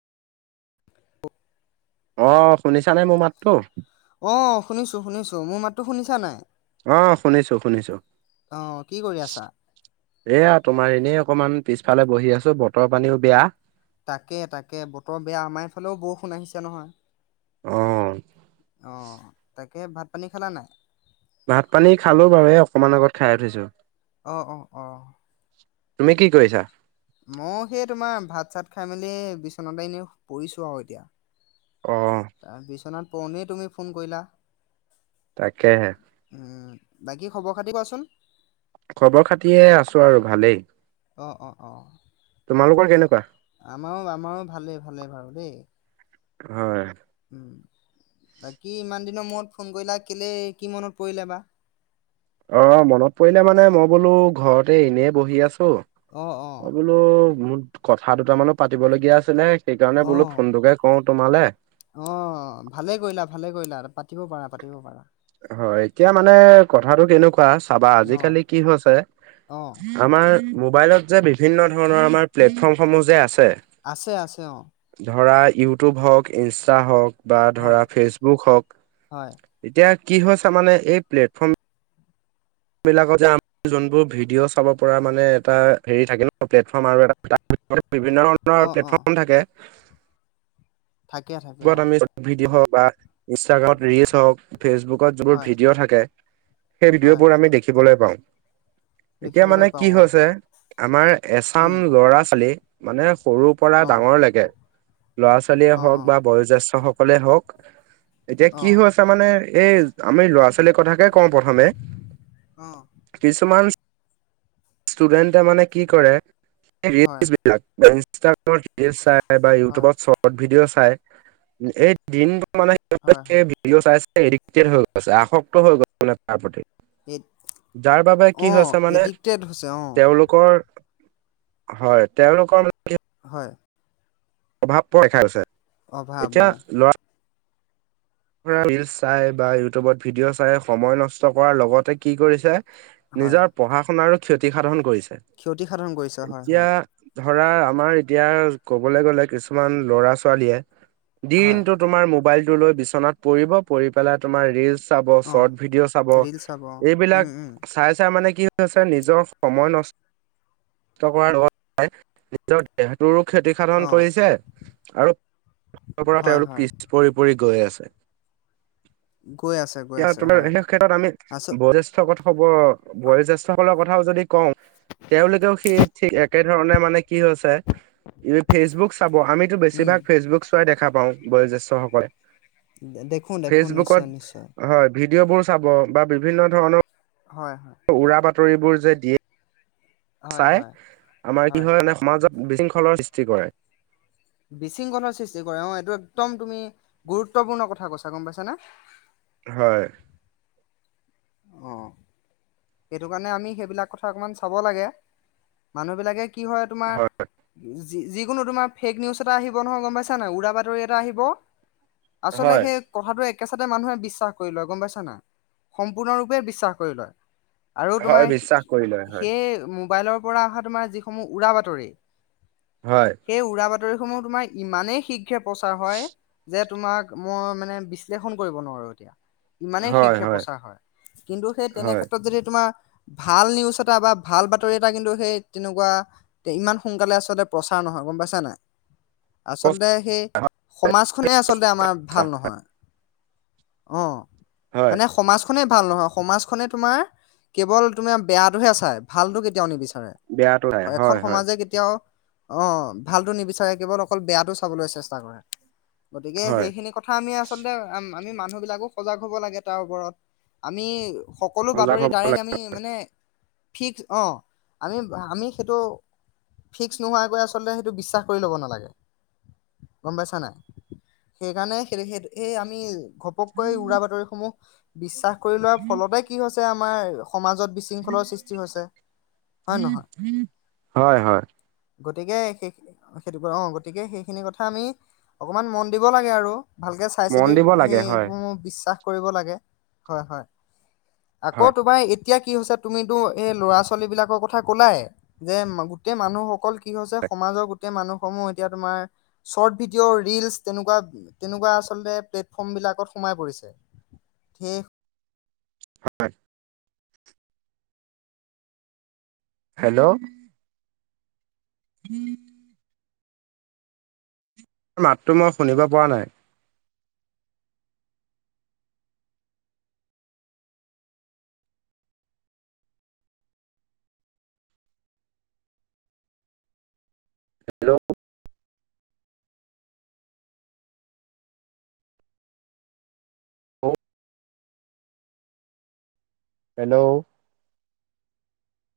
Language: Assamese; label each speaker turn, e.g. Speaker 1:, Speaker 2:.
Speaker 1: অ শুনিছানে মোৰ মাতটো
Speaker 2: অঁ শুনিছোঁ শুনিছোঁ মোৰ মাতটো শুনিছা নাই
Speaker 1: অ শুনিছো শুনিছো
Speaker 2: অঁ কি কৰি আছা
Speaker 1: এয়া তোমাৰ এনেই অকমান পিছফালে বহি আছো বতৰ পানীও বেয়া
Speaker 2: তাকে তাকে বতৰ বেয়া আমাৰ এইফালেও বউষুণ আহিছে নহয়
Speaker 1: অ',
Speaker 2: অ তাকে ভাত পানী খালা নাই
Speaker 1: ভাত পানী খালো বাৰু এই অকণমান আগত খাই উঠিছোঁ
Speaker 2: অঁ অ অ
Speaker 1: তুমি কি কৰিছা
Speaker 2: মই সেই তোমাৰ ভাত চাত খাই মেলি বিচনাতে এনেই শুইছো আৰু এতিয়া,
Speaker 1: অ',
Speaker 2: আ বিছনাত পৰোতে তুমি ফোন কৰিলা।
Speaker 1: তাকেহে,
Speaker 2: উম' বাকী খবৰ -খাতি কুৱাচোন?
Speaker 1: খবৰ -খাতি এ আছোঁ আৰু ভালেই।
Speaker 2: অ', অ' অ'
Speaker 1: তোমালোকৰ কেনেকুৱা?
Speaker 2: আমাৰো আমাৰো ভালে ভালে ভাল দেই।
Speaker 1: হয়',
Speaker 2: উম', বাকী ইমান দিনৰ মূৰত ফোন কৰিলা কেলেই কি, মনত পৰিলে বা।
Speaker 1: অ', মনত পৰিলে মানে মই বোলো ঘৰতে এনেই বহি আছোঁ।
Speaker 2: অ', অ'।
Speaker 1: ত মোৰ, কথা দুটামানো পাতিব লগীয়া আছিলে, সেইকাৰণে বোলো
Speaker 2: অ
Speaker 1: ফোনটোকে কৰোঁ তোমালে।
Speaker 2: অ', ভালে কৰিলা ভালে কৰিলা পাতিব পাৰা, পাতিব পাৰা।
Speaker 1: হয়। এতিয়া মানে কথাটো কেনেকুৱা চাবা
Speaker 2: অ',
Speaker 1: আজিকালি কি হৈছে।
Speaker 2: অ',
Speaker 1: আমাৰ মোবাইলত যে, বিভিন্ন ধৰণৰ আমাৰ প্লেটফৰ্ম সমূহ যে আছে।
Speaker 2: আছে, আছে, অ'।
Speaker 1: ধৰা ইউটিউব হওঁক ইনষ্টা হওঁক বা ধৰা
Speaker 2: হয়,
Speaker 1: ফেচবুক হওঁক,
Speaker 2: হয়,
Speaker 1: এতিয়া কি হৈছে মানে এই প্লেটফৰ্ম, বিলাকত যে, আমাৰ যোনবোৰ ভিডিঅ' চাব পৰা মানে এটা হেৰি থাকে ন? প্লেটফৰ্ম আৰু এটা তাত বিভিন্ন ধৰণৰ
Speaker 2: অ', অ',
Speaker 1: প্লেটফৰ্ম থাকে
Speaker 2: থাকে,
Speaker 1: সেই
Speaker 2: থাকে,
Speaker 1: বোৰত
Speaker 2: অ',
Speaker 1: আমি ভিডিঅ' হওঁক বা, ইনষ্টাগ্ৰামত ৰিলচ হওঁক, ফেচবুকত যিবোৰ
Speaker 2: হয়,
Speaker 1: ভিডিঅ' থাকে। সেই ভিডিঅ'
Speaker 2: হয়,
Speaker 1: বোৰ আমি দেখিবলৈ পাওঁ, এতিয়া
Speaker 2: দেখিবলৈ
Speaker 1: মানে
Speaker 2: পাওঁ,
Speaker 1: কি
Speaker 2: অ',
Speaker 1: হৈছে, আমাৰ এচাম
Speaker 2: উম,
Speaker 1: ল'ৰা -ছোৱালীক, মানে সৰু পৰা
Speaker 2: অ',
Speaker 1: ডাঙৰ লৈকে, ল'ৰা- ছোৱালীয়ে
Speaker 2: অ',
Speaker 1: হওঁক
Speaker 2: অ',
Speaker 1: বা বয়োজ্যষ্ঠ সকলে হওঁক, এতিয়া, কি
Speaker 2: অ',
Speaker 1: হৈছে মানে এই আমি ল'ৰা -ছোৱালীৰ কথাকে কওঁ প্ৰথমে,
Speaker 2: অ'
Speaker 1: কিছুমান, ষ্টুডেন্টে মানে কি কৰে,
Speaker 2: হয়,
Speaker 1: ৰিলচ ভিডিঅ'ত ইনষ্টাগ্ৰামত ৰিলচ চাই বা
Speaker 2: হয়,
Speaker 1: ইউটিউবত চৰ্ট চৰ্ট ভিডিঅ' চাই। এই দিনটো মানে এই
Speaker 2: হয়,
Speaker 1: বিলাকে
Speaker 2: হয়,
Speaker 1: ভিডিঅ' চাই, চাই এডিক্টেড হৈ গৈছে আসক্ত হৈ গৈছে মানে। আপত্তি,
Speaker 2: এই
Speaker 1: যাৰ বাবে কি
Speaker 2: অ',
Speaker 1: হৈছে মানে,
Speaker 2: এডিক্টেড হৈছে, অ',
Speaker 1: তেওঁলোক কৰ, হয়' তেওঁলোকৰ,
Speaker 2: হয়',
Speaker 1: প্ৰভাৱ পোৱা, দেখা গৈছে।
Speaker 2: অভাৱ
Speaker 1: এতিয়া
Speaker 2: অঁ।
Speaker 1: ল'ৰা ৰিলচ চাই বা ইউটিউবত ভিডিঅ' চাই সময় নষ্ট কৰাৰ লগতে কি কৰিছে,
Speaker 2: হয়,
Speaker 1: নিজৰ পঢ়া -শুনাৰো ক্ষতি সাধন কৰিছে।
Speaker 2: ক্ষতি সাধন কৰিছে হয়,
Speaker 1: এতিয়া
Speaker 2: হয়।
Speaker 1: ধৰা আমাৰ এতিয়া ক'বলৈ গ'লে কিছুমান ল'ৰা- ছোৱালীয়ে
Speaker 2: হয়,
Speaker 1: দিনটোত। তোমাৰ মোবাইলটো লৈ বিচনাত পৰিব। পৰি পেলাই তোমাৰ ৰিলচ, চাব,
Speaker 2: অ',
Speaker 1: চৰ্ট ভিডিঅ' চাব,
Speaker 2: ৰিল চাব, অ
Speaker 1: এইবিলাক
Speaker 2: উম, উম,
Speaker 1: চাই চাই মানে কি হৈছে নিজৰ, সময়, নষ্ট কৰাৰ লগত নিজৰ সিহঁতৰো ক্ষতি সাধন
Speaker 2: অ',
Speaker 1: কৰিছে, আৰু, পৰা
Speaker 2: হয়,
Speaker 1: তেওঁলোক
Speaker 2: হয়,
Speaker 1: পিচ, পৰি পৰি গৈ আছে।
Speaker 2: গৈ আছে। গৈ
Speaker 1: এতিয়া
Speaker 2: আছে,
Speaker 1: তোমাৰ
Speaker 2: হয়,
Speaker 1: সেই ক্ষেত্ৰত আমি,
Speaker 2: আচ
Speaker 1: বয়োজেষ্ঠ ক'ত হ'ব আৰু বয়োজ্যেষ্ঠসকলৰ ক কথাও যদি কওঁ, তেওঁলোকেও সেই ঠিক একে ধৰণে মানে কি হৈছে এই ফেচবুক চাব আমিতো
Speaker 2: উম,
Speaker 1: বেছিভাগ ফেচবুক চোৱাই দেখা পাওঁ বয়োজ্যেষ্ঠ সকলে।
Speaker 2: দে দে
Speaker 1: ফেচবুকত, হয়, ভিডিঅ' বোৰ চাব বা বিভিন্ন ধৰণৰ
Speaker 2: হয়।
Speaker 1: উৰা বাতৰিবোৰ যে দিয়ে।
Speaker 2: হয়
Speaker 1: চাই,
Speaker 2: হয়
Speaker 1: আমাৰ কি হয়, মানে, সমাজত বিশৃংখলৰ সৃষ্টি কৰে।
Speaker 2: বিশৃংখলৰ সৃষ্টি কৰে, অ', এইটো একদম তুমি গুৰুত্বপূৰ্ণ কথা কৈছা গম পাইছানে?
Speaker 1: হয়।
Speaker 2: অ' সেইটো কাৰণে আমি সেইবিলাক কথা অকমান চাব লাগে। মানুহ বিলাকে কি হয় তোমাৰ যি যি, যিকোনো তোমাৰ ফেক নিউজ এটা আহিব নহয়, গম পাইছা নাইয় উৰা বাতৰি এটা আহিব। আচলতে
Speaker 1: হয়
Speaker 2: সেই, কথাটো একেচাতে মানুহে বিশ্বাস কৰি লয়, গম পাইছা নাই, সম্পূৰ্ণৰূপে বিশ্বাস কৰি লয়। আৰু
Speaker 1: হয়
Speaker 2: তোমাৰ সে
Speaker 1: বিশ্বাস কৰি লয় হয়
Speaker 2: সেই মোবাইলৰ পৰা অহা তোমাৰ যিসমূহ উৰা বাতৰি।
Speaker 1: হয়।
Speaker 2: সেই উৰা বাতৰিসমূহ তোমাৰ ইমানেই শীঘ্ৰে প্ৰচাৰ হয় যে, তোমাক মই মানে বিশ্লেষণ কৰিব নোৱাৰো এতিয়া। ইমানেই শীঘ্ৰে প্ৰচাৰ হয়, কিন্তু সেই তেনে
Speaker 1: হয়
Speaker 2: ক্ষেত্ৰত যদি, তোমাৰ ভাল নিউজ এটা বা ভাল বাতৰি এটা কিন্তু সেই তেনেকুৱা, তে ইমান সোনকালে আচলতে প্ৰচাৰ নহয় গম পাইছা নাই, আচলতে সেই সমাজখনেই আচলতে আমাৰ ভাল নহয়, অ'
Speaker 1: হয়
Speaker 2: মানে সমাজখনেই ভাল নহয়, সমাজখনে তোমাৰ কেৱল তোমিয়া বেয়াটোহে চাই ভালতটো কেতিয়াও নিবিচাৰে,
Speaker 1: বেয়াটো নাই হয়
Speaker 2: এখন
Speaker 1: হয়
Speaker 2: সমাজে কেত তিয়াও অ', ভালতো নিবিচাৰে কেৱল অকল বেয়াতটো চাবলৈ চেষ্টা কৰে। গতিকে,
Speaker 1: হয়
Speaker 2: সেইখিনি কথা আমি আচলতে আম আমি মানুহ বিলাকো সজাগ হ'ব লাগে তাৰ ওপৰত, আমি সকলো
Speaker 1: সজাগ
Speaker 2: বাতৰিত
Speaker 1: হব
Speaker 2: আমি মানে ফিক্স অ', আমি, আমি সেইটো ফিক্স নোহোৱাকৈ আচলতে সেইটো বিশ্বাস কৰি ল'ব নালাগে। গম পাইছা নাই, সেইকাৰণে সেইটো, সেই, সেই, আমি ঘপ ঘপকৈ উৰা বাতৰিসমূহ বিশ্বাস কৰি লোৱাৰ ফলতে কি হৈছে আমাৰ সমাজত বিশ শৃংখলৰ সৃষ্টি হৈছে, হয়-নহয়?
Speaker 1: হয় হয়
Speaker 2: গতিকে, সেই অ', সেইটোকে অ', গতিকে সেইখিনি কথা আমি অকণমান, মন দিব লাগে আৰু। ভালকে চাই
Speaker 1: মন
Speaker 2: চিতি
Speaker 1: দিব লাগে হয়
Speaker 2: সেইবোৰ বিশ্বাস কৰিব লাগে হয়, হয়। আকৌ,
Speaker 1: হয়
Speaker 2: তোমাৰ এতিয়া কি হৈছে, তুমিতো এই ল'ৰা ছোৱালী বিলাকৰ কথা ক'লাই। যে, মা গোটেই মানুহসকল কি হৈছে, সমাজৰ গোটেই মানুহ সমূহ, এতিয়া তোমাৰ চৰ্ট ভিডিঅ', ৰিলচ তেনেকুৱা, তেনেকুৱা আচলতে প্লেটফৰ্ম বিলাকত সোমাই পৰিছে। সেই
Speaker 1: হয়। হেল্ল'। উম। মাতটো মই শুনিব পৰা নাই। হেল্ল'! হেল্ল'!